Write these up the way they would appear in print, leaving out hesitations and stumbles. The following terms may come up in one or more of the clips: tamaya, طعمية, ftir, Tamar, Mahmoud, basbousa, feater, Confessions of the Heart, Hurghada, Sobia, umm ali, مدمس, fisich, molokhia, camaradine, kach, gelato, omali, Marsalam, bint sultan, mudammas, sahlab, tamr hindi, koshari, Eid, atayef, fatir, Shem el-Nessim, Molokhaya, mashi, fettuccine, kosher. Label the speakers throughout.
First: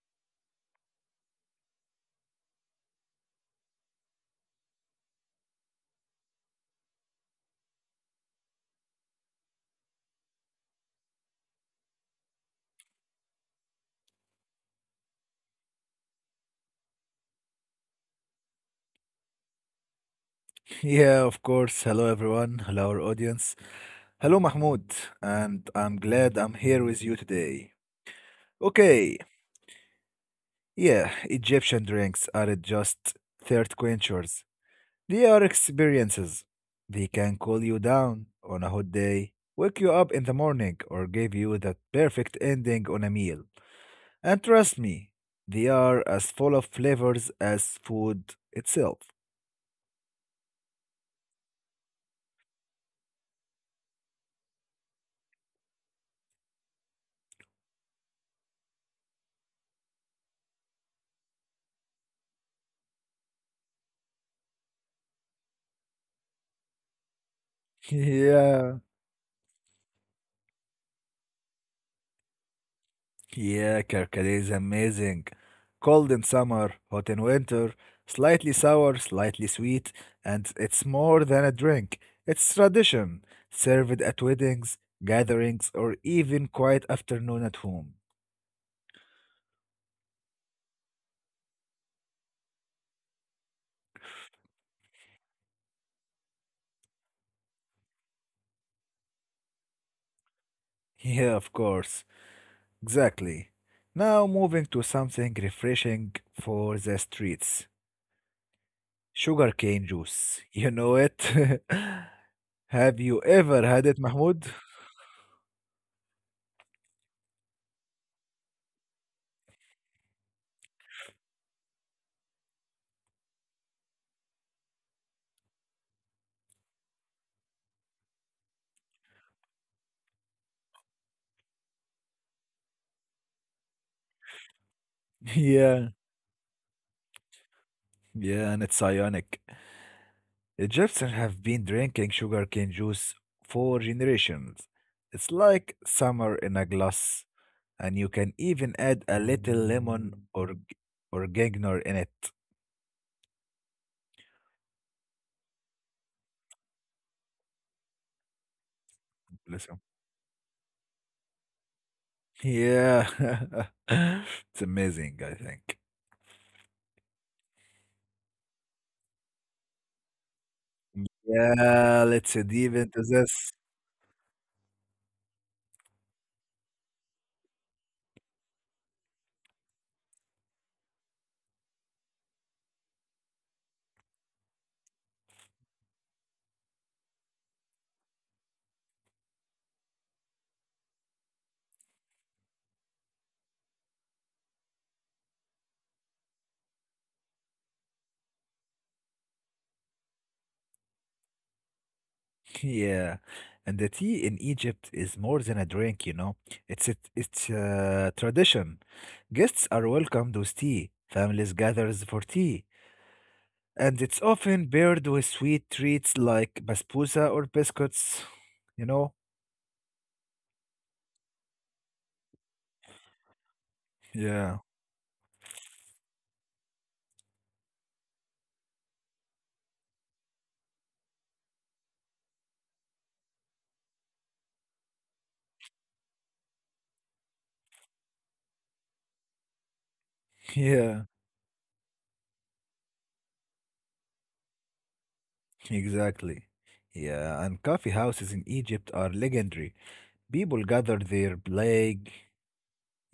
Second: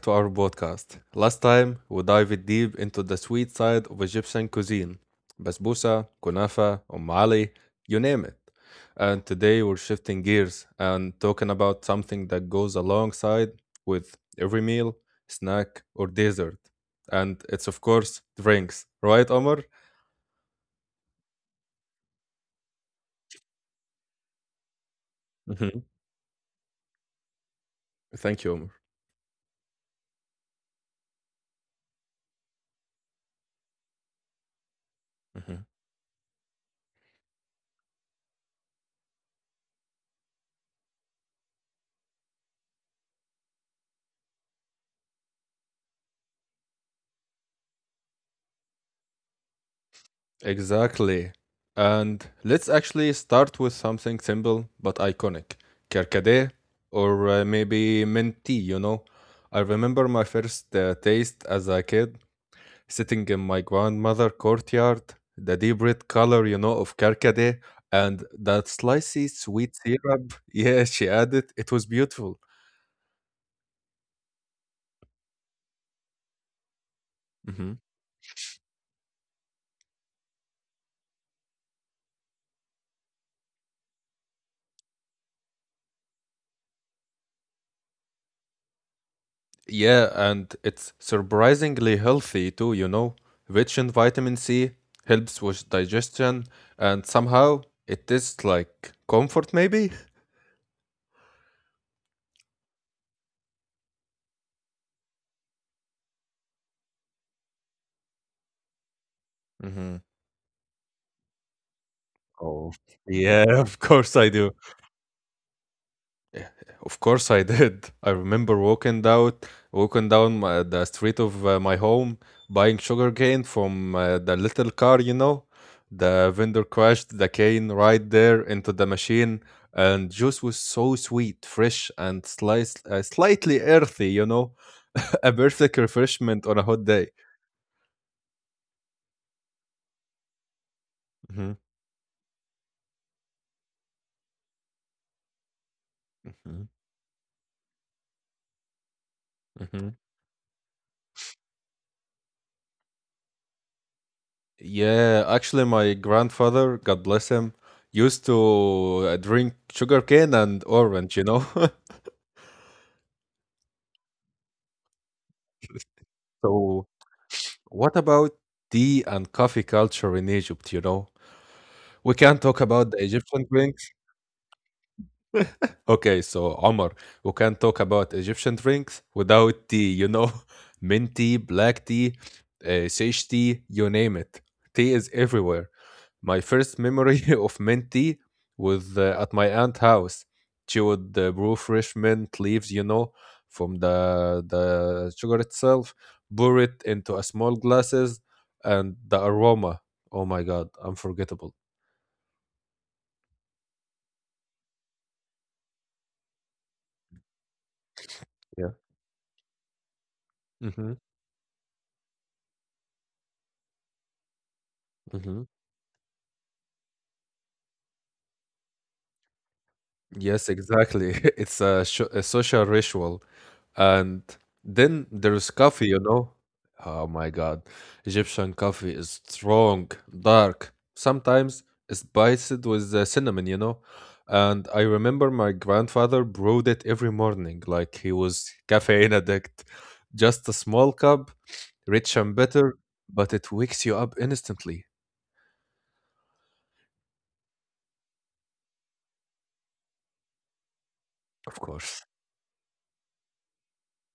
Speaker 1: to our podcast. Last time, we dived deep into the sweet side of Egyptian cuisine: basbousa, kunafa, ali, you name it. And today, we're shifting gears and talking about something that goes alongside with every meal, snack, or dessert. And it's, of course, drinks, right, Omar?
Speaker 2: Yeah, of course. Hello, everyone. Hello, our audience. Hello, Mahmoud. And
Speaker 1: Mhm.
Speaker 2: I'm glad I'm here with you today.
Speaker 1: Thank you, Omar.
Speaker 2: Okay, yeah, Egyptian drinks aren't just thirst quenchers, they are
Speaker 1: Mm-hmm.
Speaker 2: experiences. They can cool you down on a hot day, wake you up in the morning, or give you that perfect ending on a meal. And trust me, they are as full of flavors as food itself.
Speaker 1: Exactly. And let's actually start with something simple but iconic. Kerkade or maybe mint tea. I remember my first taste as a kid sitting in my grandmother's courtyard, the deep red color, of kerkade and that slicey
Speaker 2: yeah.
Speaker 1: sweet syrup. Yeah, she added. It was beautiful.
Speaker 2: Yeah, Kerkade is amazing. Cold in
Speaker 1: Mm-hmm.
Speaker 2: summer, hot in winter, slightly sour, slightly sweet, and it's more than a drink. It's tradition, served at weddings, gatherings, or even quiet afternoon at home.
Speaker 1: Yeah, and it's surprisingly healthy too. Rich in vitamin C, helps with digestion, and somehow it tastes like comfort, maybe?
Speaker 2: Yeah, of course. Exactly. Now moving to something refreshing for the streets.
Speaker 1: Hmm.
Speaker 2: Sugarcane juice. You know it?
Speaker 1: Oh, yeah, of
Speaker 2: Have
Speaker 1: course I
Speaker 2: you
Speaker 1: do.
Speaker 2: ever had it, Mahmoud?
Speaker 1: Yeah, of course I did. I remember walking down the street of my home, buying sugar cane from the little car. The vendor crashed the cane right there into the machine, and juice was so sweet, fresh, and sliced, slightly earthy. A perfect refreshment on a hot
Speaker 2: Yeah,
Speaker 1: day.
Speaker 2: yeah, and it's ionic.
Speaker 1: Hmm.
Speaker 2: Egyptians have been drinking sugarcane juice for generations. It's
Speaker 1: Hmm.
Speaker 2: like summer in a glass, and you can even
Speaker 1: Hmm.
Speaker 2: add a little lemon or gangner in it.
Speaker 1: Yeah, actually, my grandfather, God bless him, used to drink sugar cane and
Speaker 2: Listen.
Speaker 1: orange.
Speaker 2: Yeah. It's amazing, I think.
Speaker 1: So, what about tea and coffee culture in Egypt? We can talk about the
Speaker 2: Yeah, let's
Speaker 1: Egyptian.
Speaker 2: dive into this.
Speaker 1: Okay, so Omar, we can talk about Egyptian drinks without tea, you know? Mint tea, black tea, sage tea, you name it. Tea is everywhere. My first memory of mint tea was at my aunt's house. She would brew fresh mint leaves, from the sugar itself, pour it into a small glasses, and the aroma. Oh my God, unforgettable.
Speaker 2: Yeah. And the tea in Egypt is more than a drink, you know. It's a, it's
Speaker 1: Yeah.
Speaker 2: a tradition. Guests
Speaker 1: Mm-hmm.
Speaker 2: are welcomed with tea. Families gathers for tea and it's often paired with sweet treats like basbousa or biscuits, you know?
Speaker 1: Yes, exactly. It's a social ritual. And then there's
Speaker 2: Yeah,
Speaker 1: coffee, you know? Oh my God. Egyptian coffee is strong, dark, sometimes spiced with cinnamon, you know? And I remember my grandfather brewed it every morning, like he was caffeine addict. Just a small cup,
Speaker 2: yeah,
Speaker 1: rich and bitter, but it wakes you up instantly,
Speaker 2: exactly. Yeah, and coffee houses in Egypt are legendary.
Speaker 1: of
Speaker 2: People gather
Speaker 1: course.
Speaker 2: their plague,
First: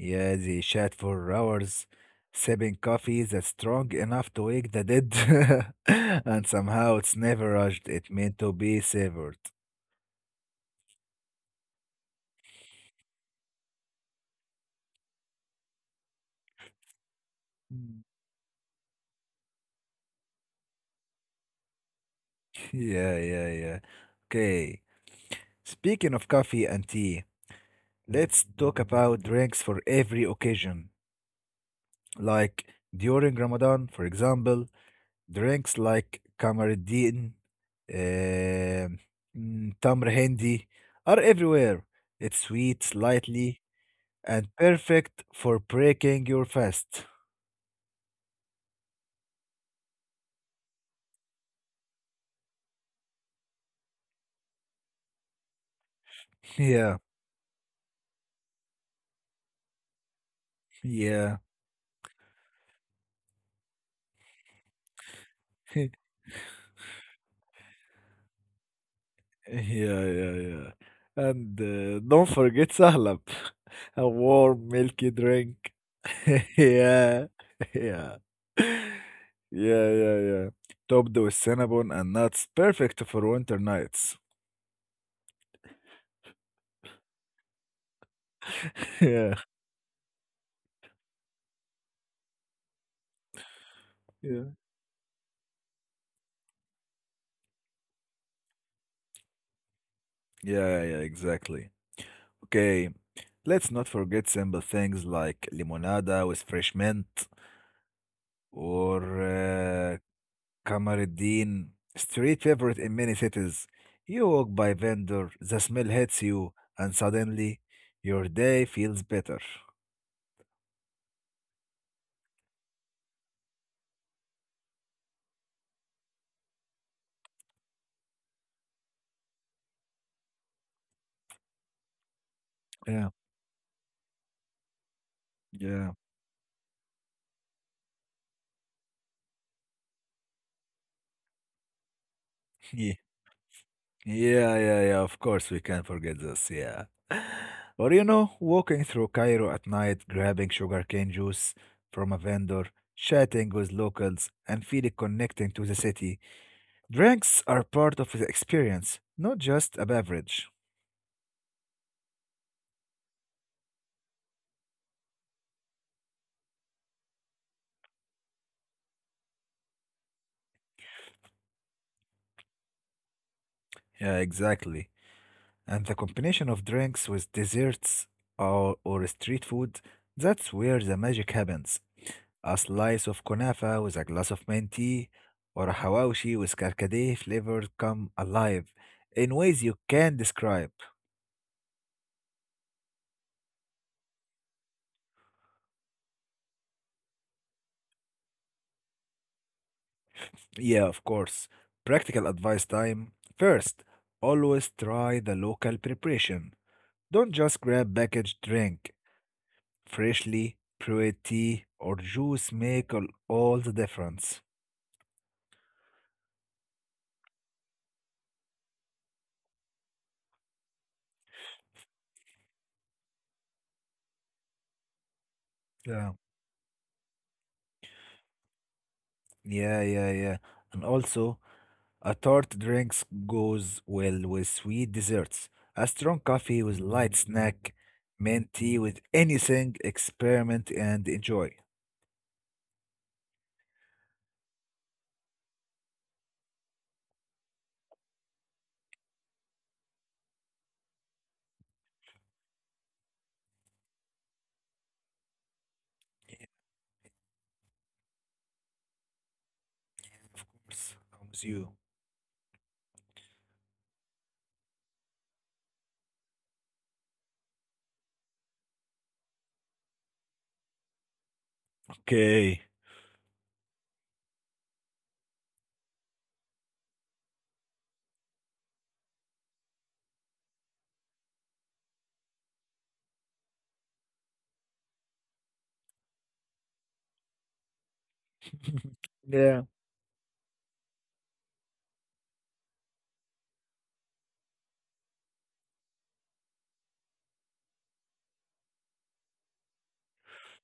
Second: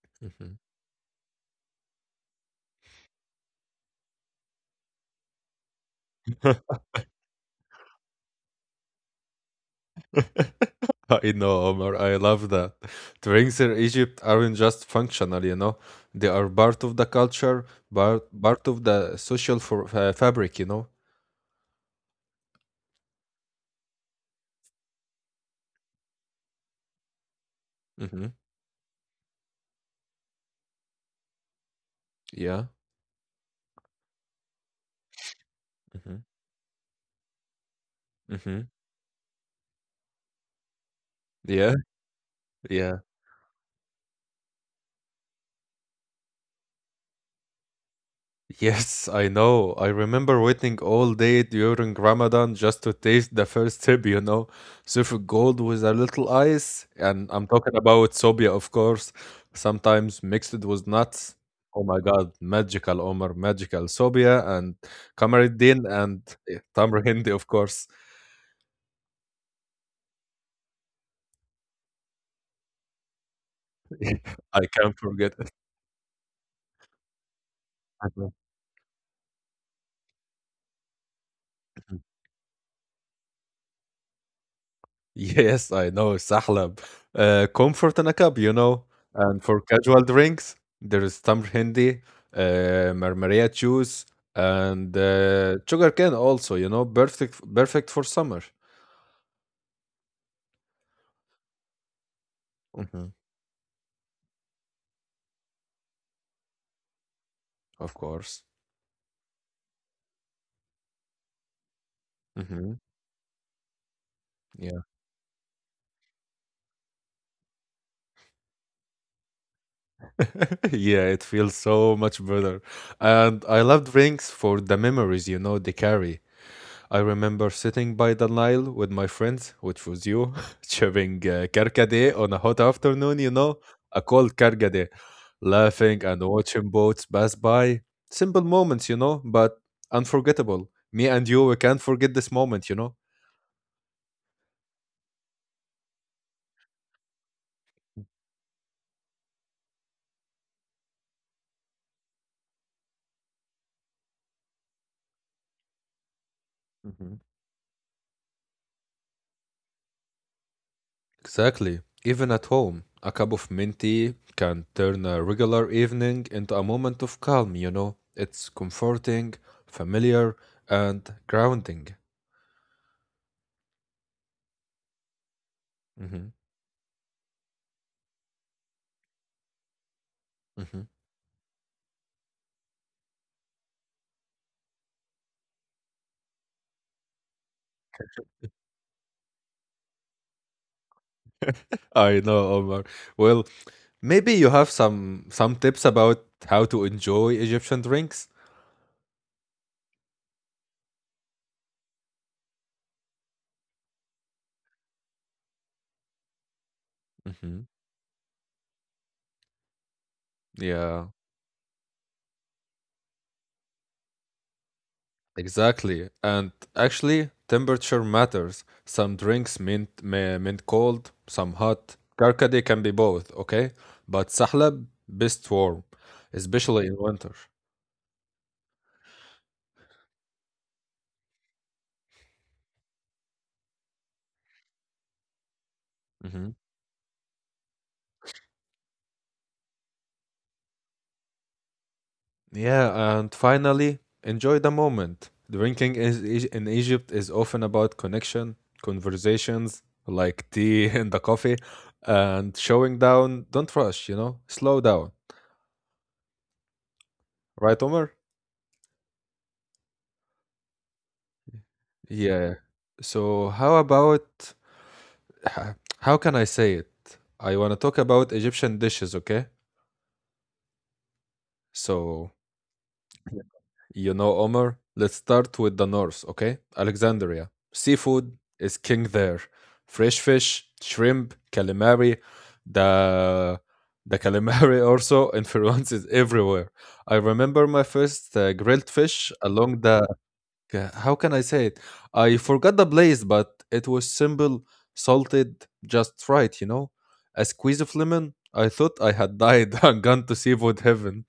Speaker 2: yeah,
Speaker 1: Mhm.
Speaker 2: they chat for hours, sipping coffee that's strong enough to wake the dead, and somehow it's never rushed, it meant to be savored.
Speaker 1: I know, Omar. I love that. Drinks in Egypt aren't just functional. They are part of the culture,
Speaker 2: Mm.
Speaker 1: part of the social fabric.
Speaker 2: Yeah, yeah, yeah. Okay, speaking of coffee and tea.
Speaker 1: Hmm.
Speaker 2: Let's talk about drinks for every occasion.
Speaker 1: Yeah.
Speaker 2: Like during Ramadan, for example, drinks
Speaker 1: Hmm.
Speaker 2: like Kamaruddin,
Speaker 1: Hmm.
Speaker 2: uh, Tamr Hindi are
Speaker 1: Yeah.
Speaker 2: everywhere. It's sweet,
Speaker 1: Yeah.
Speaker 2: slightly, and perfect for breaking your fast.
Speaker 1: Yes, I know. I remember waiting all day during Ramadan just to taste the first sip. Suffolk Gold with a little ice,
Speaker 2: Yeah,
Speaker 1: and I'm talking about Sobia, of course, sometimes mixed with nuts.
Speaker 2: yeah,
Speaker 1: Oh my God, magical Omar, magical Sobia, and
Speaker 2: Yeah,
Speaker 1: Kamaruddin, and Tamar of course.
Speaker 2: yeah, yeah. And don't forget sahlab, a
Speaker 1: I
Speaker 2: warm
Speaker 1: can't
Speaker 2: milky
Speaker 1: forget it.
Speaker 2: drink. Yeah. Yeah. Yeah, yeah, yeah. Topped with cinnamon and nuts, perfect for winter nights.
Speaker 1: Yes, I know, sahlab. Comfort in a cup.
Speaker 2: Yeah,
Speaker 1: And for casual drinks, there is tamr hindi, marmaria juice,
Speaker 2: yeah.
Speaker 1: and sugar cane also, perfect for summer.
Speaker 2: Yeah, yeah, exactly. Okay,
Speaker 1: Hmm.
Speaker 2: let's not forget simple things like limonada with fresh mint
Speaker 1: Of course.
Speaker 2: or uh, camaradine, street
Speaker 1: Hmm.
Speaker 2: favorite in many cities. You walk by
Speaker 1: Yeah.
Speaker 2: vendor, the smell hits you, and suddenly your day feels better.
Speaker 1: Yeah, it feels so much better. And I love drinks for the memories, they carry. I remember sitting by the Nile with my friends, which was you, chewing carcade on a hot
Speaker 2: Yeah,
Speaker 1: afternoon, a cold carcade,
Speaker 2: yeah,
Speaker 1: laughing and watching boats pass by. Simple moments, but unforgettable. Me and you, we can't forget this moment.
Speaker 2: Yeah, yeah, yeah. Of course, we can't forget this. Yeah. Or, you know, walking through Cairo at night, grabbing sugarcane juice from a vendor, chatting with locals, and feeling connecting to the city.
Speaker 1: Mhm.
Speaker 2: Drinks are part of the experience, not just a beverage.
Speaker 1: Exactly. Even at home, a cup of mint tea can turn a regular evening into a moment of calm, you know? It's comforting, familiar, and grounding.
Speaker 2: Yeah, exactly.
Speaker 1: Hmm.
Speaker 2: And the combination of drinks with desserts or street food,
Speaker 1: Hmm.
Speaker 2: that's where the magic happens. A slice of kunafa with a glass of mint tea, or a hawashi with karkade flavor come alive in ways you can describe.
Speaker 1: I know, Omar. Well, maybe you have some tips about how to enjoy Egyptian drinks.
Speaker 2: Yeah, of course. Practical advice time. First, always try the local preparation. Don't just
Speaker 1: Hmm.
Speaker 2: grab packaged drink. Freshly
Speaker 1: Yeah.
Speaker 2: brewed tea or juice make all the difference.
Speaker 1: Exactly. And actually, temperature matters. Some drinks mint cold, some hot. Karkade can be both, okay? But sahlab best warm,
Speaker 2: Yeah.
Speaker 1: especially in winter.
Speaker 2: Yeah, yeah, yeah. And also, a tart drinks goes well with sweet desserts. A strong
Speaker 1: Mhm.
Speaker 2: coffee with light snack, mint tea with anything, experiment and enjoy.
Speaker 1: Yeah, and finally, enjoy the moment. Drinking in Egypt is often about connection, conversations like tea and the coffee, and showing down. Don't rush, slow down.
Speaker 2: Yeah,
Speaker 1: Right, Omar?
Speaker 2: of course. Comes you.
Speaker 1: Yeah. So, how about h- how can I say it? I want to talk about Egyptian dishes, okay? So,
Speaker 2: Okay.
Speaker 1: Omar, let's start with the north, okay? Alexandria. Seafood is king there. Fresh fish, shrimp, calamari. The the calamari also influences everywhere. I remember my first grilled fish along the
Speaker 2: Yeah.
Speaker 1: how can I say it? I forgot the place, but it was simple, salted, just right, you know? A squeeze of lemon. I thought I had died and gone to seafood heaven.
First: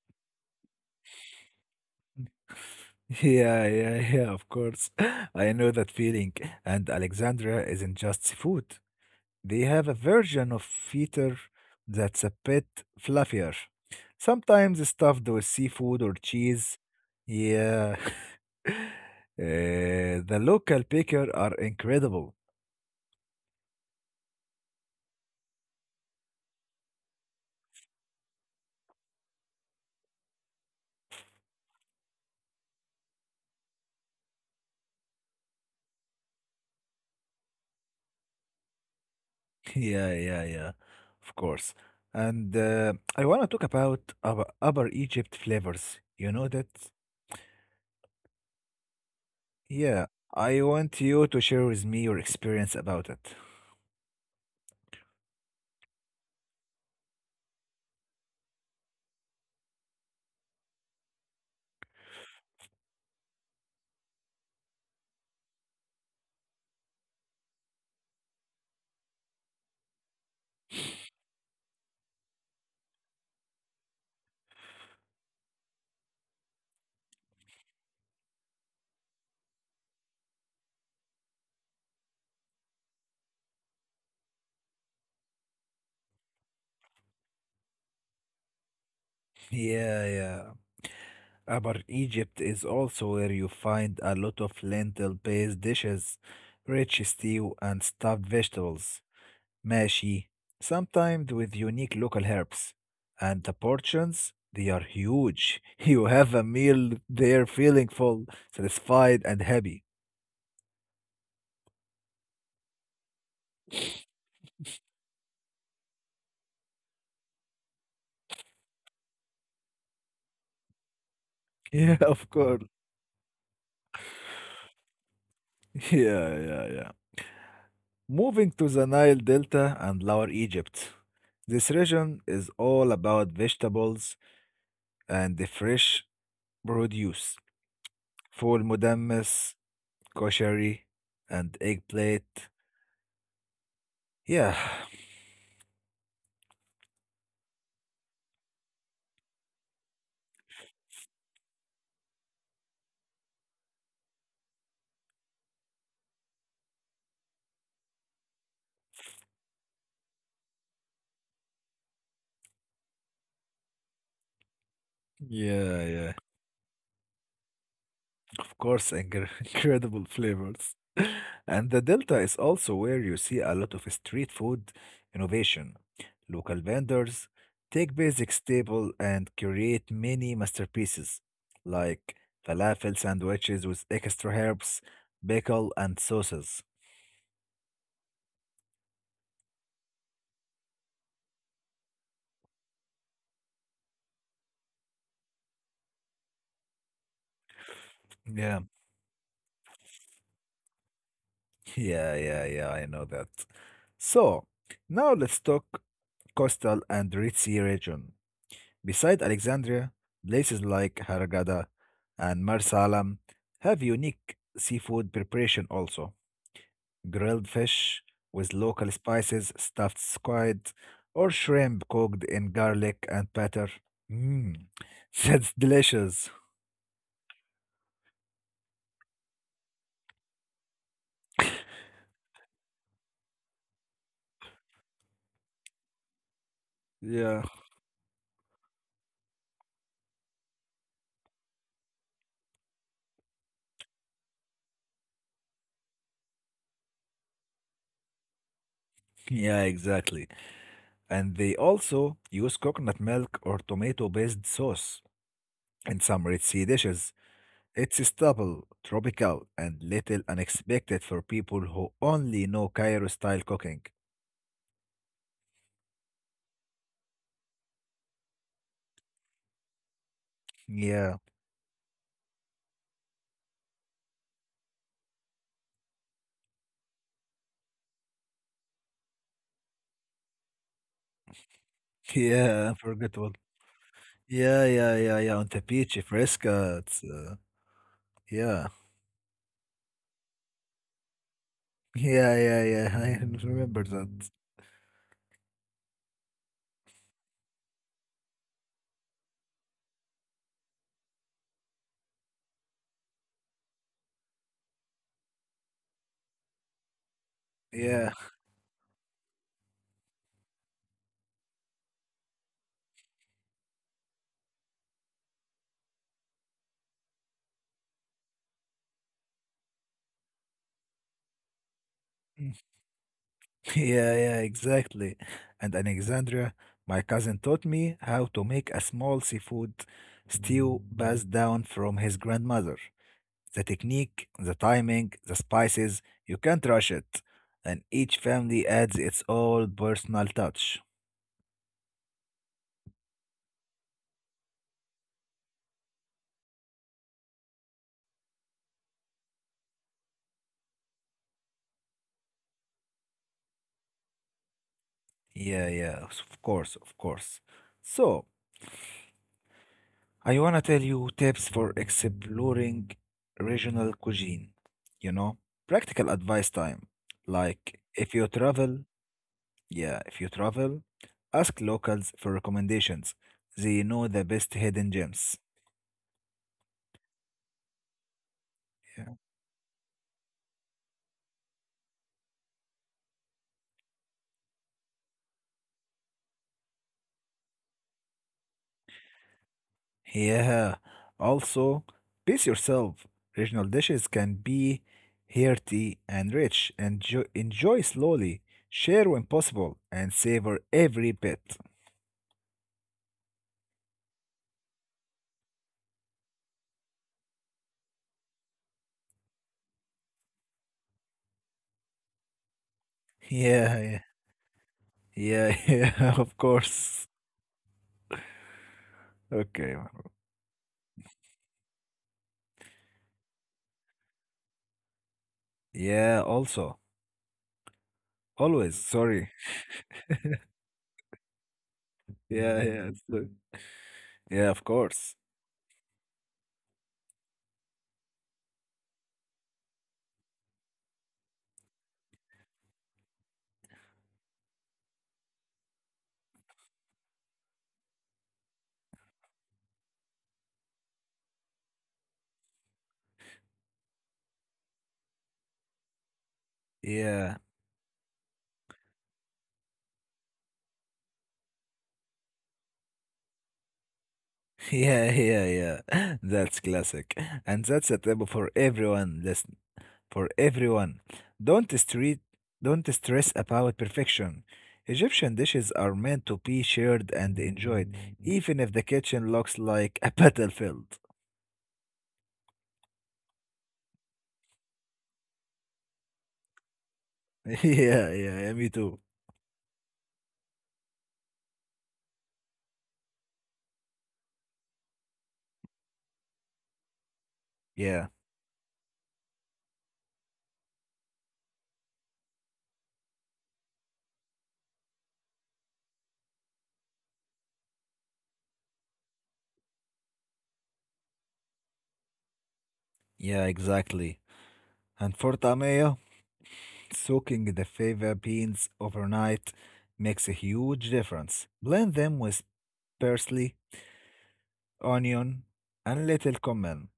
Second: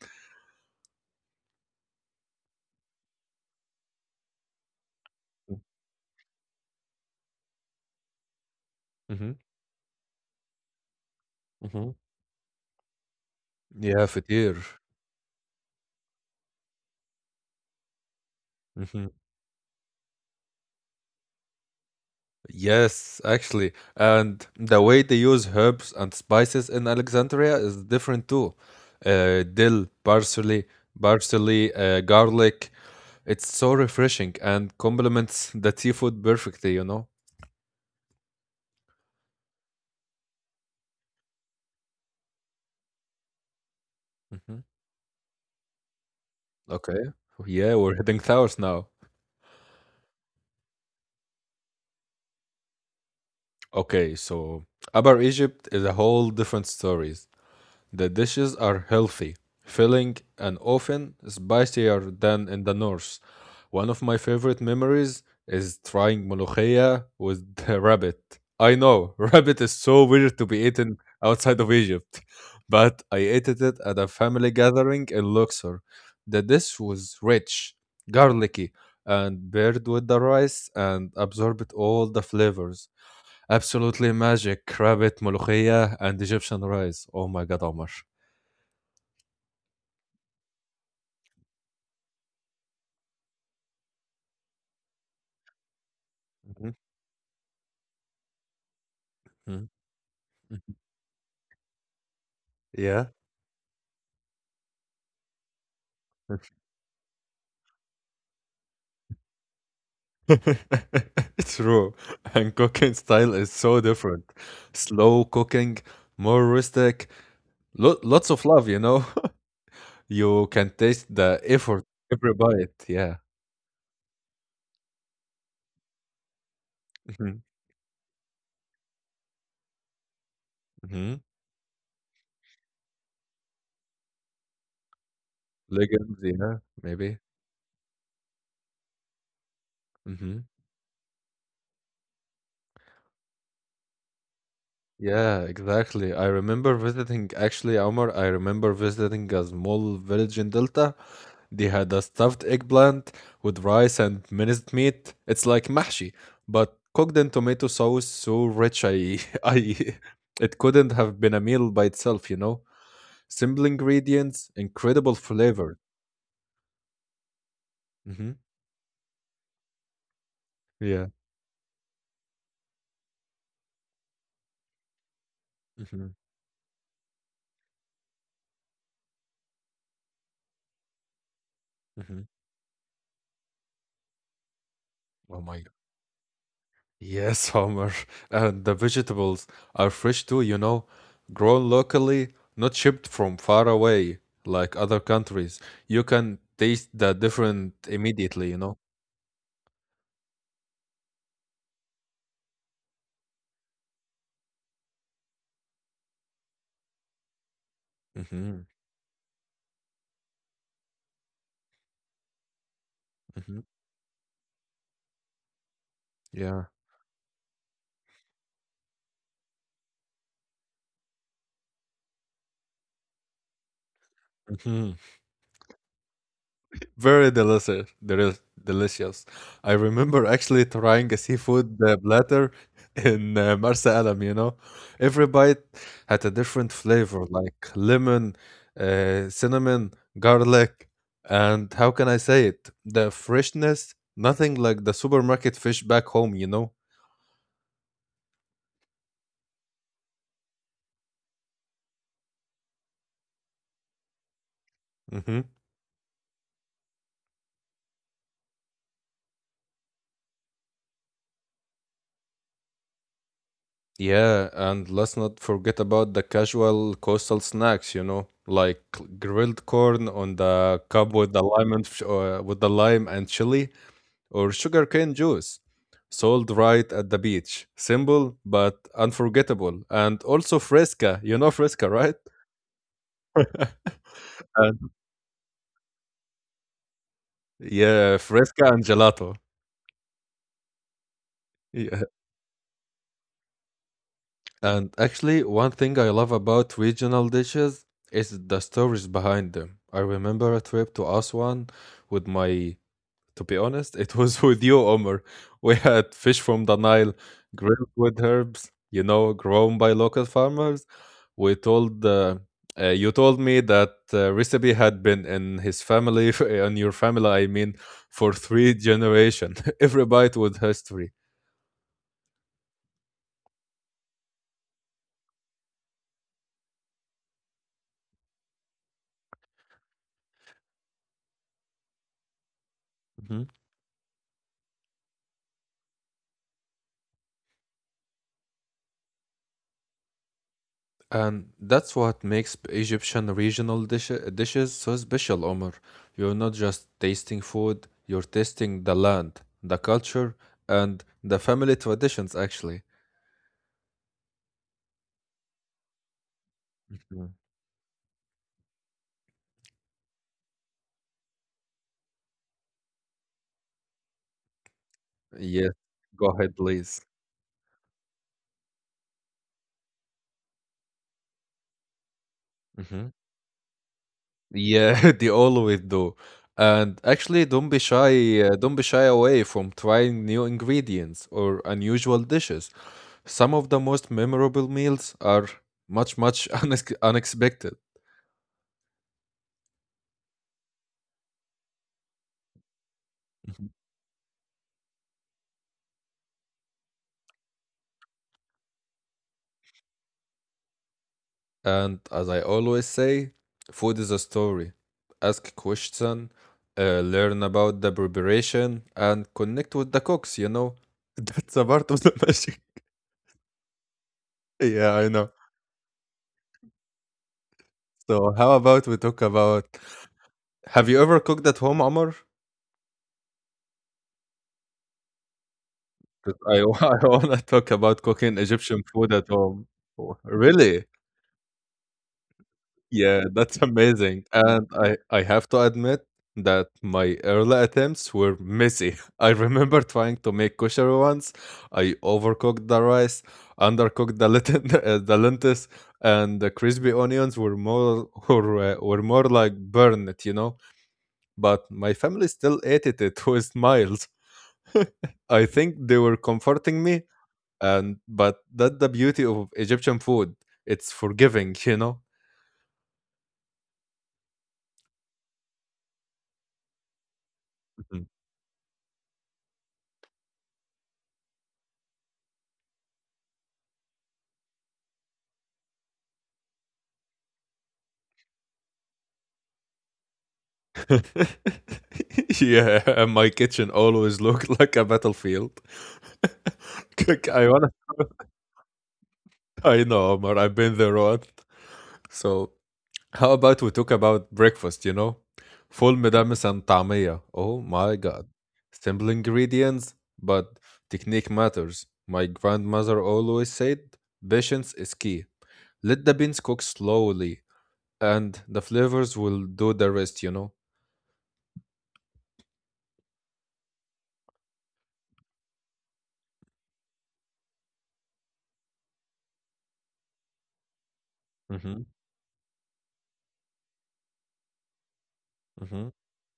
Speaker 2: Yeah, yeah, yeah, of course. I know that feeling. And Alexandria isn't just seafood.
Speaker 1: Mm-hmm.
Speaker 2: They have a version of feater
Speaker 1: Mm-hmm.
Speaker 2: that's a bit fluffier.
Speaker 1: Yeah, fatir.
Speaker 2: Sometimes stuffed with seafood or cheese. Yeah.
Speaker 1: Mm-hmm.
Speaker 2: The local picker are incredible.
Speaker 1: Yes, actually. And the way they use herbs and spices in Alexandria is different too. Dill, parsley, garlic. It's so refreshing and complements the seafood perfectly, you know?
Speaker 2: Yeah, yeah, yeah. Of course. And I want to talk about Upper Egypt flavors. You know that?
Speaker 1: Okay. Yeah, we're hitting towers now.
Speaker 2: Yeah, I want you to share with me your experience about it.
Speaker 1: Okay, so Upper Egypt is a whole different story. The dishes are healthy, filling, and often spicier than in the north. One of my favorite memories is trying molokhia with the rabbit. I know, rabbit is so weird to be eaten outside of Egypt, but I ate it at a family gathering in Luxor. The dish was rich, garlicky, and paired with the rice and absorbed all the flavors. Absolutely magic, rabbit, molokhia, and Egyptian rice. Oh my God, Omar.
Speaker 2: Yeah, yeah. About Egypt is also where you find a lot of lentil-based dishes, rich
Speaker 1: Mhm,
Speaker 2: stew and stuffed vegetables, mashi,
Speaker 1: mhm,
Speaker 2: sometimes
Speaker 1: mhm.
Speaker 2: with unique local herbs. And the
Speaker 1: Yeah.
Speaker 2: portions, they are huge. You have a meal there feeling full, satisfied, and happy.
Speaker 1: True. And cooking style is so different. Slow cooking, more rustic, lo lots of love, you know? You can taste
Speaker 2: Yeah, Mm,
Speaker 1: the
Speaker 2: of mm.
Speaker 1: effort
Speaker 2: course.
Speaker 1: every bite. Yeah.
Speaker 2: Yeah, yeah, yeah.
Speaker 1: Mm-hmm.
Speaker 2: Moving to the Nile Delta and Lower Egypt. This
Speaker 1: Mm-hmm.
Speaker 2: region is all about vegetables and the fresh
Speaker 1: Legumes, yeah,
Speaker 2: produce.
Speaker 1: maybe.
Speaker 2: Full mudammas, koshari,
Speaker 1: Mm-hmm.
Speaker 2: and eggplant. Yeah,
Speaker 1: Yeah, exactly. I remember visiting, actually, Omar, I remember visiting a small village in Delta. They had a stuffed eggplant with rice and minced meat. It's like mahshi, but cooked in tomato sauce so rich I, I, it couldn't have been a meal by itself, you know? Simple ingredients,
Speaker 2: Yeah,
Speaker 1: incredible
Speaker 2: yeah.
Speaker 1: flavor.
Speaker 2: Of course,
Speaker 1: Hmm.
Speaker 2: incredible flavors. And the
Speaker 1: Yeah.
Speaker 2: Delta is also where you see a lot of street food innovation. Local
Speaker 1: Hmm.
Speaker 2: vendors take basic staple and create many masterpieces, like
Speaker 1: Hmm.
Speaker 2: falafel sandwiches with extra herbs, pickle, and
Speaker 1: Oh my.
Speaker 2: sauces.
Speaker 1: Yes, Homer. And the vegetables are fresh too, grown locally, not shipped from far away like other countries. You can taste the different
Speaker 2: Yeah,
Speaker 1: immediately.
Speaker 2: yeah, yeah, yeah, I know that. So, now let's talk coastal and ritzy region. Beside
Speaker 1: Mm-hmm.
Speaker 2: Alexandria, places like Hurghada and Marsalam have
Speaker 1: Mm-hmm.
Speaker 2: unique seafood preparation also.
Speaker 1: Yeah.
Speaker 2: Grilled fish with local spices, stuffed squid, or shrimp cooked in garlic and butter. Mmm, that's
Speaker 1: Mhm.
Speaker 2: delicious.
Speaker 1: Very delicious. Delicious. I remember actually trying a seafood platter in Marsa Alam. Every bite had a different
Speaker 2: Yeah,
Speaker 1: flavor, like lemon, cinnamon, garlic, and how can I say it? The freshness, nothing like the supermarket fish back home.
Speaker 2: yeah, exactly. And they also use coconut milk or tomato based sauce in
Speaker 1: Hmm.
Speaker 2: some red sea dishes. It's stable, tropical, and little unexpected for people who only know Cairo style cooking.
Speaker 1: Yeah, and let's not forget about the casual coastal snacks, like grilled corn on
Speaker 2: Yeah,
Speaker 1: the cob with the lime and with the lime and chili or sugarcane juice, sold right at the beach. Simple but unforgettable, and also fresca. You know fresca, right?
Speaker 2: yeah, unforgettable. Yeah, yeah, yeah,
Speaker 1: And
Speaker 2: yeah, on the beach, fresca. Yeah,
Speaker 1: yeah, fresca and gelato.
Speaker 2: yeah,
Speaker 1: Yeah.
Speaker 2: yeah, yeah, I remember that.
Speaker 1: And actually, one thing I love about regional dishes is the stories behind them. I remember a trip to Aswan with my to be honest, it was with you, Omar. We had fish from the Nile,
Speaker 2: Yeah,
Speaker 1: grilled with herbs, grown by local farmers. We told you told me that recipe had been in his family, in your family, I mean, for three generation. Every bite with history.
Speaker 2: yeah, yeah, exactly. And Alexandria, my cousin taught me how to make a small seafood stew passed down from his grandmother. The technique, the timing, the spices, you can't rush it. And each family adds its own personal touch.
Speaker 1: And that's what makes Egyptian regional dishes so special, Omar. You're not just tasting food, you're tasting the land, the culture, and the family traditions, actually.
Speaker 2: Yeah, yeah, of course, of course.
Speaker 1: Mm.
Speaker 2: So, I wanna tell you tips for exploring regional cuisine. You know, practical
Speaker 1: Yes,
Speaker 2: advice time.
Speaker 1: go ahead, please.
Speaker 2: Like, if you travel, yeah, if you travel, ask locals for recommendations.
Speaker 1: Hmm.
Speaker 2: They know the best hidden gems.
Speaker 1: Yeah, they always do. And actually, don't be shy away from trying new ingredients or unusual dishes. Some of the most memorable meals are much, much unexpected.
Speaker 2: Yeah. Also, pace yourself. Regional dishes can be hearty and rich. Enjoy slowly, share when possible, and savor every bit.
Speaker 1: And as I always say, food is a story. Ask question, learn about the preparation, and connect with the cooks, you know? That's a part of the magic.
Speaker 2: Yeah, yeah,
Speaker 1: Yeah,
Speaker 2: yeah,
Speaker 1: I know.
Speaker 2: yeah, of course.
Speaker 1: So how about we talk
Speaker 2: Okay. Man.
Speaker 1: about. Have you ever cooked at home, Amr?
Speaker 2: Yeah, also.
Speaker 1: 'Cause I, I want to talk about
Speaker 2: Always,
Speaker 1: cooking Egyptian
Speaker 2: sorry.
Speaker 1: food at home. Oh, really?
Speaker 2: Yeah, yeah,
Speaker 1: Yeah, that's
Speaker 2: yeah,
Speaker 1: amazing.
Speaker 2: of
Speaker 1: And
Speaker 2: course.
Speaker 1: I have to admit that my early attempts were messy. I remember trying to make kosher once. I overcooked the rice, undercooked the lentils, and the crispy onions were more were more like burn it, you know. But my family still ate it with smiles. I think they were comforting me,
Speaker 2: Yeah,
Speaker 1: and but that's the beauty of Egyptian food. It's forgiving.
Speaker 2: yeah, yeah, yeah. That's classic. And that's a table for everyone. Listen. For everyone. Don't street, don't stress about perfection. Egyptian dishes are meant to be shared and enjoyed, even if the kitchen looks like a battlefield.
Speaker 1: Yeah, and my kitchen always looked like a battlefield. Like,
Speaker 2: yeah,
Speaker 1: I wanna,
Speaker 2: yeah, yeah, me too.
Speaker 1: I know, Omar, I've been there once. So, how about we talk about breakfast, you know? Full مدمس and طعمية.
Speaker 2: Yeah,
Speaker 1: Oh my God. Simple ingredients, but technique matters. My grandmother always said, patience is key. Let the beans cook slowly, and the flavors will do the rest, you know?
Speaker 2: yeah, exactly. And for tamaya, soaking the fava beans overnight makes a huge difference. Blend them
Speaker 1: Mm-hmm,
Speaker 2: with parsley, onion, and little
Speaker 1: mm-hmm,
Speaker 2: cumin.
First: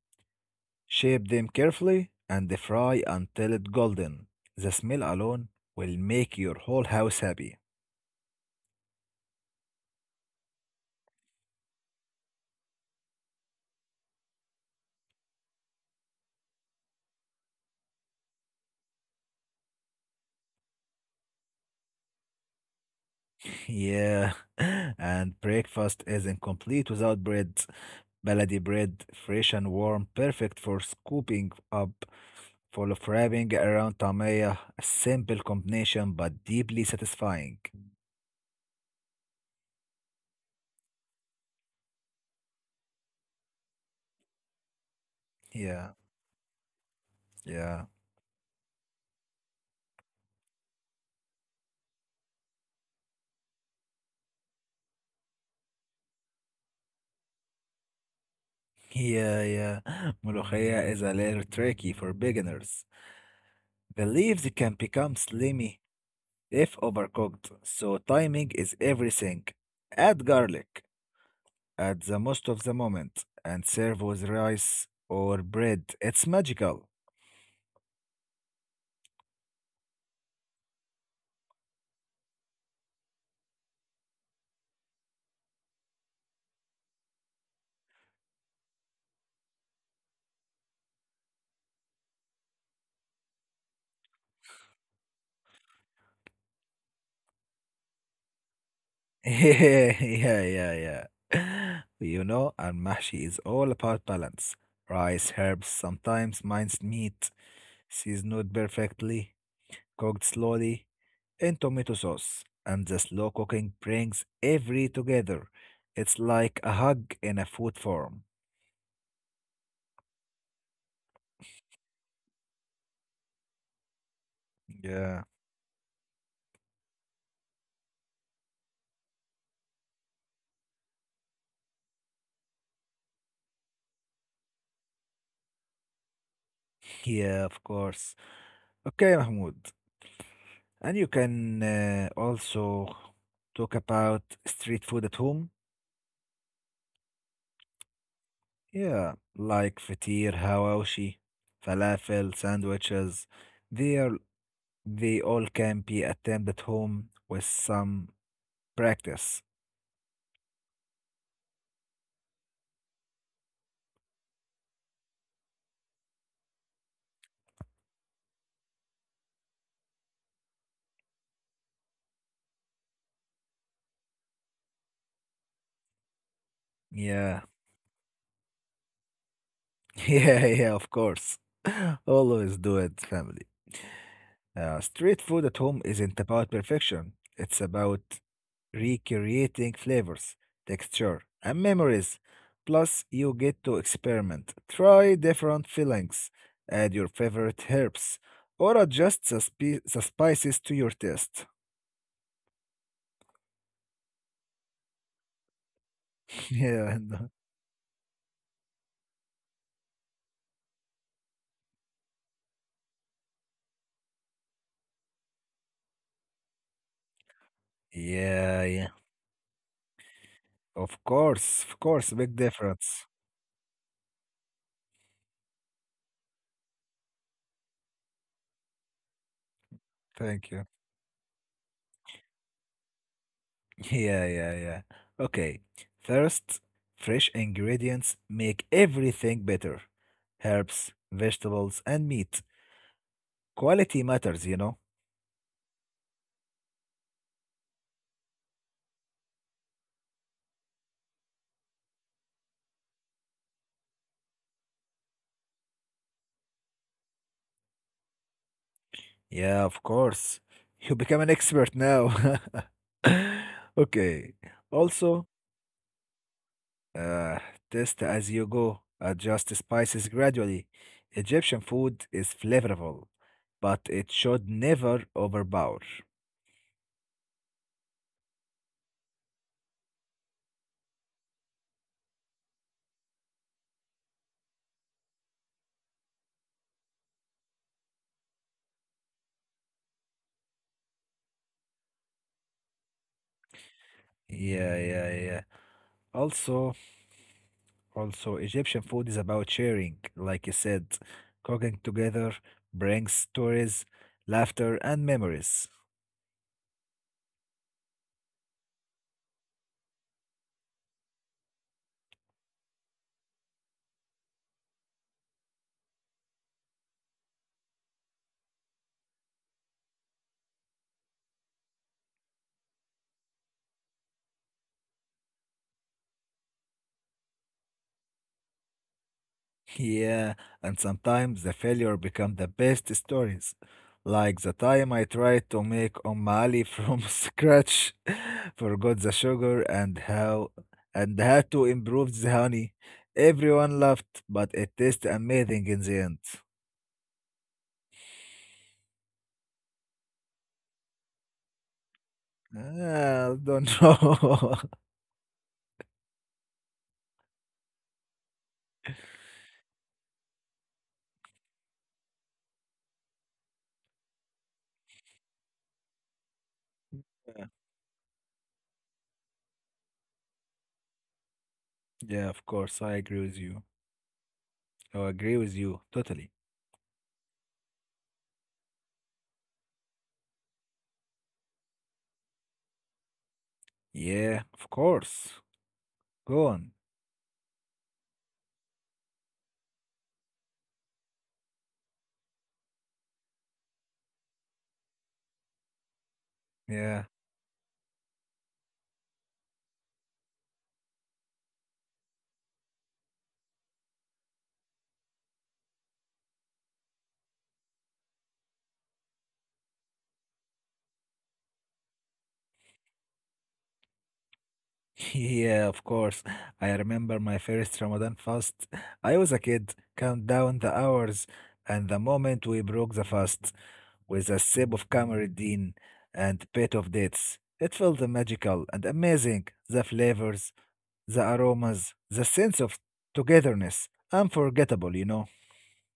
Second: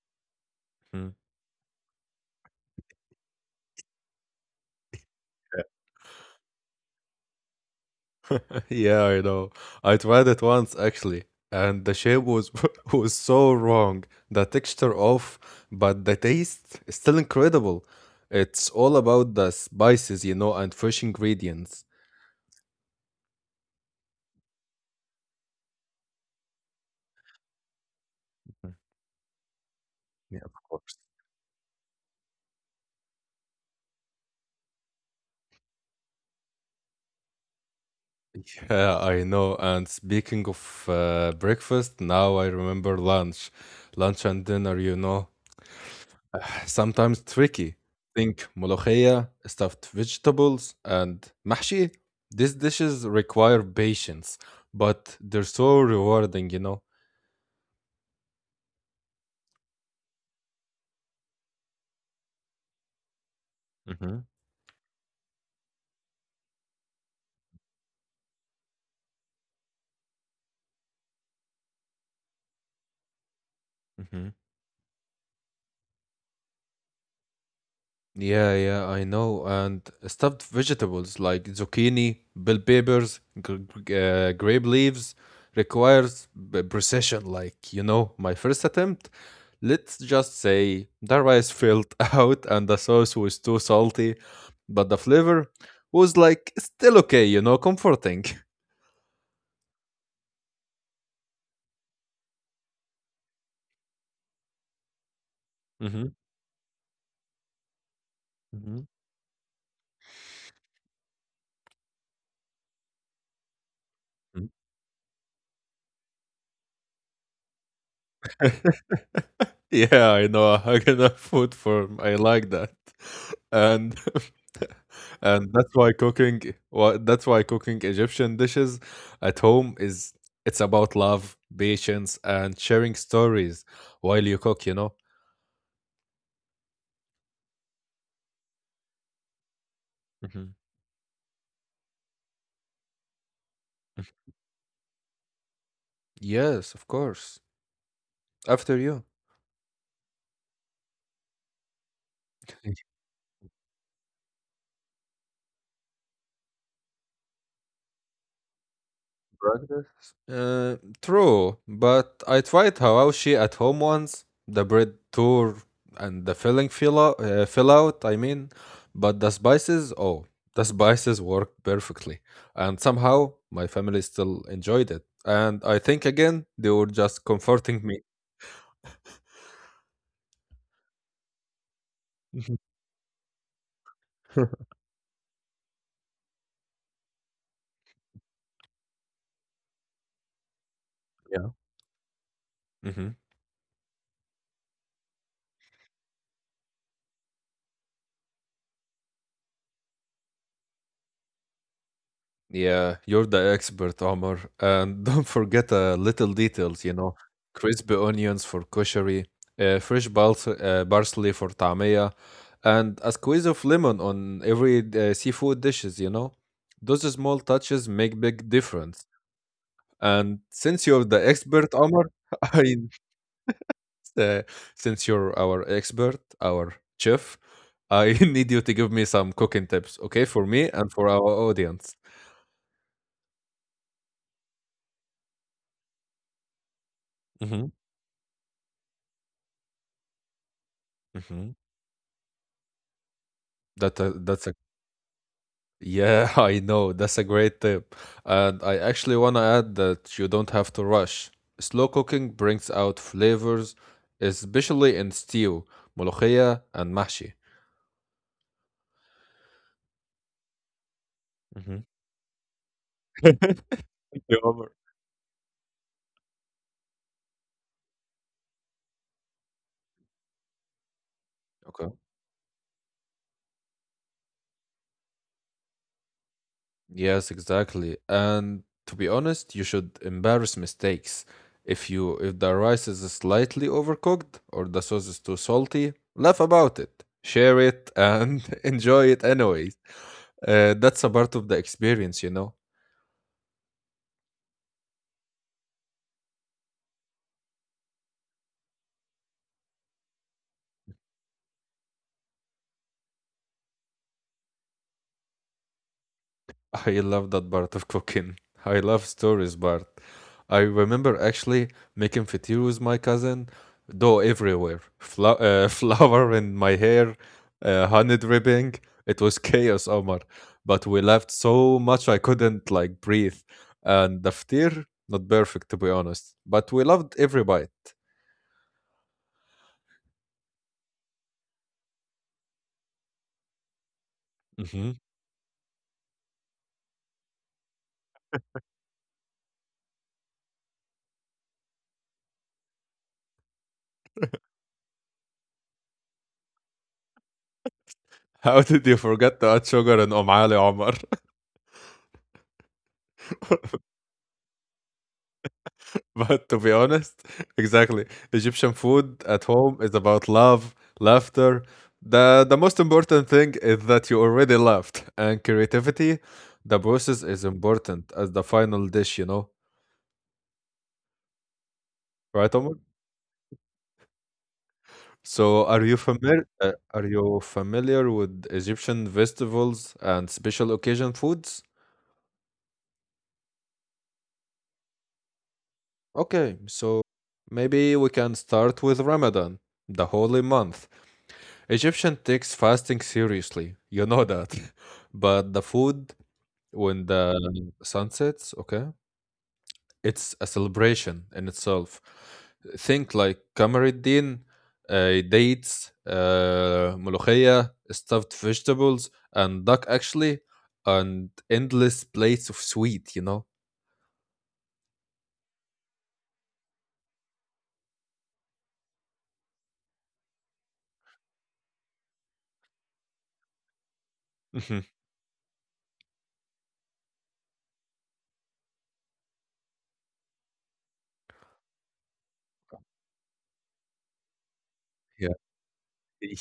Speaker 2: Shape them carefully and fry until it's golden. The smell alone will make your whole house happy.
Speaker 1: Yeah, I know. I tried it once actually, and the shape was was so wrong. The texture off, but the taste is still incredible. It's all about the spices, and fresh ingredients.
Speaker 2: yeah, and breakfast isn't complete without bread. Baladi bread, fresh and warm,
Speaker 1: Yeah, of
Speaker 2: perfect for
Speaker 1: course.
Speaker 2: scooping up, full of wrapping around tamaya. A simple combination but deeply satisfying.
Speaker 1: Yeah, I know. And speaking of breakfast, now I remember lunch. Lunch and dinner,
Speaker 2: Yeah,
Speaker 1: sometimes tricky.
Speaker 2: yeah.
Speaker 1: Think molokhaya, stuffed vegetables, and mahshi. These dishes require patience, but they're so rewarding, you know.
Speaker 2: Yeah, yeah. Molokhaya is a little tricky for beginners. The
Speaker 1: Mm-hmm.
Speaker 2: leaves can become slimy If overcooked, so timing is everything. Add garlic at the most of the moment and serve with rice or bread. It's magical.
Speaker 1: Yeah, yeah, I know. And stuffed vegetables like zucchini, bell peppers, grape leaves requires precision. Like, you know, my first attempt, let's just say the rice filled out and the sauce was too salty, but the flavor was like still okay, you know, comforting.
Speaker 2: Yeah, yeah, yeah, you know, and mahshi is all about balance. Rice, herbs,
Speaker 1: Mm-hmm.
Speaker 2: sometimes minced meat, seasoned
Speaker 1: Mm-hmm.
Speaker 2: perfectly. Cooked slowly, in tomato sauce, and the slow cooking brings every together. It's like a hug in a food form.
Speaker 1: Yeah, I know, a Hagenah food form. I like that. And
Speaker 2: Yeah,
Speaker 1: and that's why cooking Egyptian dishes at home is it's about love, patience, and sharing stories while you cook, you know?
Speaker 2: yeah, of course. Okay, Mahmoud.
Speaker 1: Mhm.
Speaker 2: And you can also talk about street food at home.
Speaker 1: Yes, of course. After you.
Speaker 2: Yeah, like fatir, hawashi, falafel, sandwiches. They are they all can be attempted at home with some practice.
Speaker 1: Practice? True, but I tried hawashi at home once, the bread tour and the filling fill out, I mean, but the spices, oh, the spices worked perfectly, and somehow my family still enjoyed it. And I think again, they were just
Speaker 2: Yeah.
Speaker 1: comforting me.
Speaker 2: Yeah, yeah, of course. Always do it, family. Street food at home isn't about perfection. It's about recreating flavors, texture,
Speaker 1: Yeah.
Speaker 2: and memories.
Speaker 1: Mhm.
Speaker 2: Plus, you get to experiment, try different fillings, add your favorite herbs, or adjust the spices to your taste.
Speaker 1: Yeah, you're the expert, Omar. And don't forget little details, you know,
Speaker 2: yeah, I know.
Speaker 1: crispy onions for koshari, fresh bals parsley for tamia, and a squeeze of lemon on every seafood dishes, you know. Those small touches make big
Speaker 2: Yeah,
Speaker 1: difference.
Speaker 2: yeah.
Speaker 1: And since you're the expert,
Speaker 2: Of
Speaker 1: Omar,
Speaker 2: course, big
Speaker 1: I,
Speaker 2: difference.
Speaker 1: uh, since you're our expert, our chef, I need you to give me some cooking tips, okay, for
Speaker 2: Thank you.
Speaker 1: me and for our audience.
Speaker 2: Yeah, yeah, yeah. Okay. First,
Speaker 1: Mm-hmm.
Speaker 2: fresh ingredients make everything better. Herbs,
Speaker 1: Mm-hmm.
Speaker 2: vegetables, and meat.
Speaker 1: That that's
Speaker 2: Quality matters, you know?
Speaker 1: Yeah, I know. That's a great tip. And I actually want to add that you don't have to rush. Slow cooking brings out flavors, especially in stew, molokhia, and mashi.
Speaker 2: Yeah, of course. You become an
Speaker 1: Mhm.
Speaker 2: expert now.
Speaker 1: You
Speaker 2: Okay.
Speaker 1: over.
Speaker 2: Also, uh, test as you go. Adjust spices gradually. Egyptian
Speaker 1: Okay.
Speaker 2: food is flavorful, but it should never overpower.
Speaker 1: Yes, exactly. And to be honest, you should embarrass mistakes. If the rice is slightly overcooked or the sauce is too salty, laugh about it, share it, and enjoy it anyways. That's a part of the experience, you know.
Speaker 2: Yeah, yeah, yeah. Also, Also, Egyptian food is about sharing, like you said. Cooking together brings stories, laughter, and memories.
Speaker 1: I love that part of cooking. I love stories, Bart. I remember actually making fettuccine with my cousin, dough everywhere, flour in my hair, honey dripping. It was chaos, Omar. But we left so much I couldn't like breathe. And the ftir, not perfect to be honest, but we loved every bite.
Speaker 2: Yeah, and sometimes the failure become the best stories. Like the time
Speaker 1: Hmm.
Speaker 2: I tried to make omali from scratch, forgot the sugar and how and had to improve the honey. Everyone laughed, but it tasted amazing in the end.
Speaker 1: How did you forget to add sugar in Omali, Omar?
Speaker 2: I don't know.
Speaker 1: But to be honest, exactly. Egyptian food at home is about love, laughter. The most important thing is that you already laughed and creativity. The process is important as the final dish, you know,
Speaker 2: Yeah, of
Speaker 1: right,
Speaker 2: course,
Speaker 1: Omar?
Speaker 2: I agree with you. Oh, I agree with
Speaker 1: So,
Speaker 2: you
Speaker 1: are you
Speaker 2: totally.
Speaker 1: familiar? Are you familiar with Egyptian festivals and special occasion foods?
Speaker 2: Yeah, of course. Go
Speaker 1: Okay,
Speaker 2: on.
Speaker 1: so maybe we can start with Ramadan, the holy month. Egyptian takes fasting seriously. You know that. But the food
Speaker 2: Yeah.
Speaker 1: when the sun sets, okay, it's a celebration in itself. Think like Kamaruddin, dates, molokhia, stuffed vegetables, and duck actually, and endless plates of sweet, you know?
Speaker 2: Yeah, of course. I remember my first Ramadan fast. I was a kid, count down the hours, and the moment we broke the fast with a sip
Speaker 1: Mhm.
Speaker 2: of Kamaruddin and bit of dates, it felt magical and amazing. The flavors, the aromas, the sense of togetherness, unforgettable, you know?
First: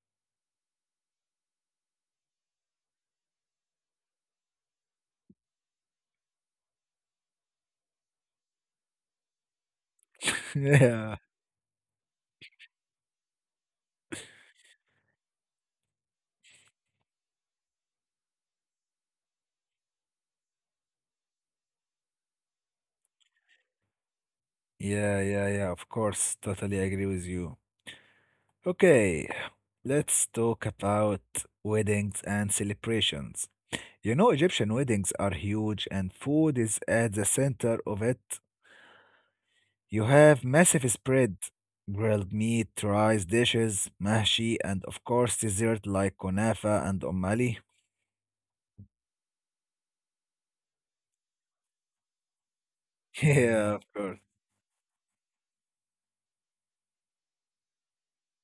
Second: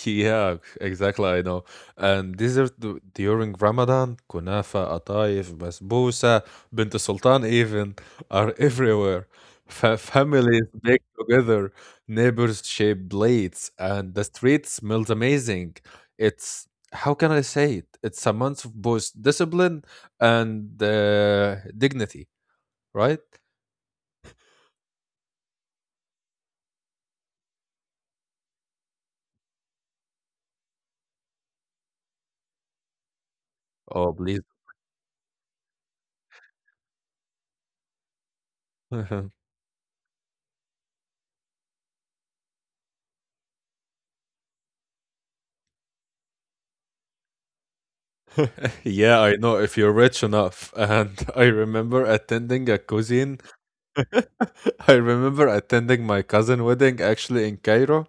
Speaker 1: Yeah, exactly. I know. And during Ramadan, kunafa, atayef, basbousa, bint sultan even are everywhere. Families bake together, neighbors shape plates, and the street smells amazing. It's how can I say it? It's a month of both discipline and dignity, right?
Speaker 2: Yeah, yeah, yeah, yeah, of course. Totally agree with you. Okay, let's talk about weddings and celebrations. You know,
Speaker 1: Oh,
Speaker 2: Egyptian
Speaker 1: please.
Speaker 2: weddings are huge and food is at the center of it. You have massive spread, grilled meat, rice dishes, mahshi, and of course dessert like kunafa and omali.
Speaker 1: Yeah, I know if you're rich enough. And I remember attending a
Speaker 2: Yeah,
Speaker 1: cuisine
Speaker 2: Mm. of course.
Speaker 1: I remember attending my cousin wedding actually in Cairo.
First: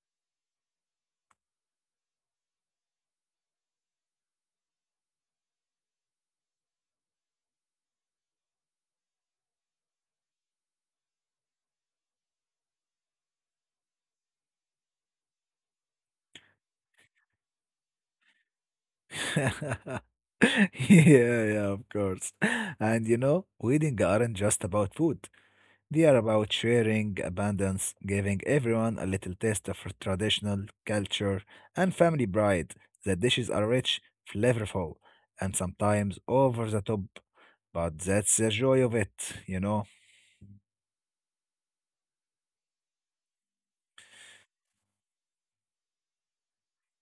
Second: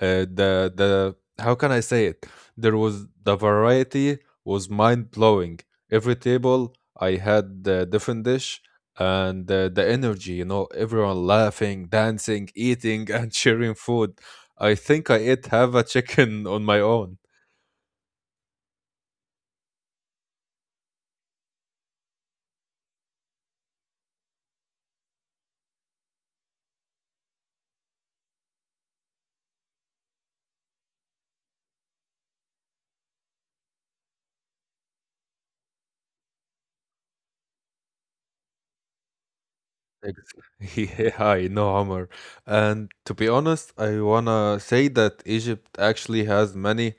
Speaker 1: The How can I say it? The variety was mind blowing. Every table I had a different dish and the energy, you know, everyone laughing, dancing, eating, and sharing food. I think I ate half a chicken on my own.
Speaker 2: Yeah, yeah, of course. And you know, weddings aren't just about food. They are about sharing, abundance, giving everyone a little taste of traditional culture and family pride. The dishes are rich, flavorful, and sometimes over the top, but that's the joy of it, you know.
Speaker 1: Ex- Yeah, I know, Omar. And to be honest, I wanna say that Egypt actually has many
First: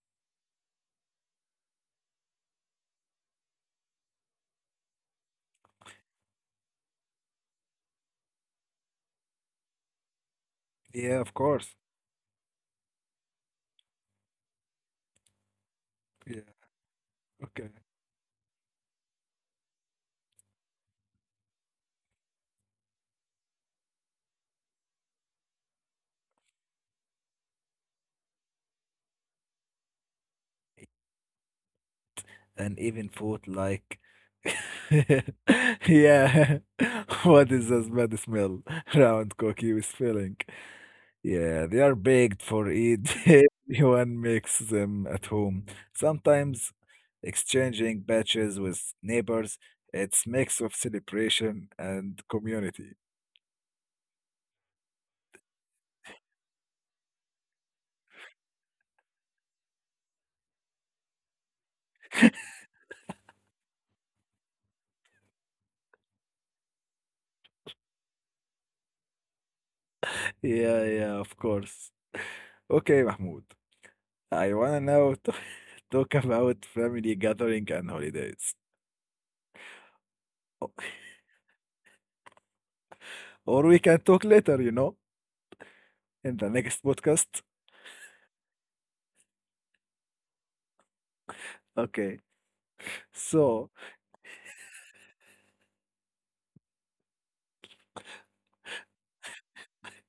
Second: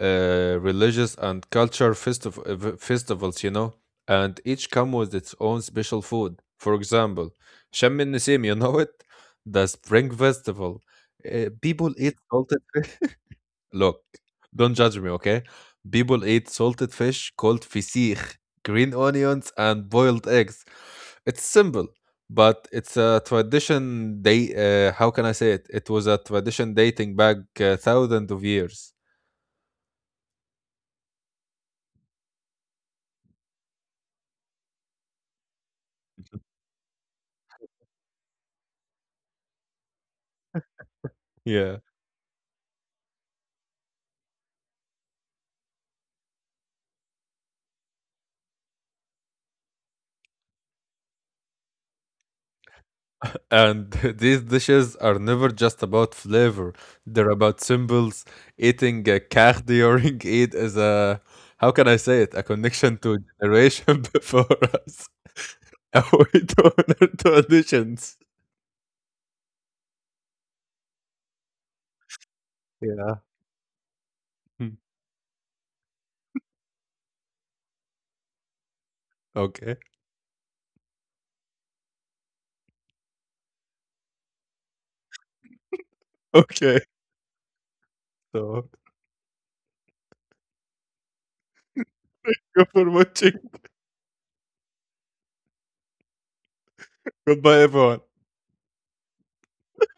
Speaker 1: religious and culture festivals, you know, and each come with its own special food. For example, Shem el-Nessim, you know it? The Spring Festival.
Speaker 2: Yeah, of course.
Speaker 1: People eat salted Look, don't judge me, okay? People eat
Speaker 2: Yeah.
Speaker 1: salted fish called
Speaker 2: Okay.
Speaker 1: fisich, green onions, and boiled eggs. It's simple, but it's a tradition. They, how can I say it? It was a tradition dating back thousands of years.
Speaker 2: And even food like, yeah, what is this bad smell? Round cookie with filling. Yeah,
Speaker 1: Yeah.
Speaker 2: they are baked for Eid. Everyone makes them at home. Sometimes exchanging batches with neighbors. It's mix of celebration and community.
Speaker 1: And these dishes are never just about flavor. They're about symbols. Eating a kach during Eid is a, how can I say it? A connection to generation before us. A way to honor traditions.
Speaker 2: Yeah, yeah, of course. Okay,
Speaker 1: Yeah.
Speaker 2: Mahmoud. I
Speaker 1: Hmm.
Speaker 2: wanna now t- talk about family gathering and holidays.
Speaker 1: Okay.
Speaker 2: O- Or we can talk later, you know, in the next
Speaker 1: Okay.
Speaker 2: podcast.
Speaker 1: So,
Speaker 2: Okay.
Speaker 1: thank you for watching.
Speaker 2: So,
Speaker 1: Goodbye, everyone.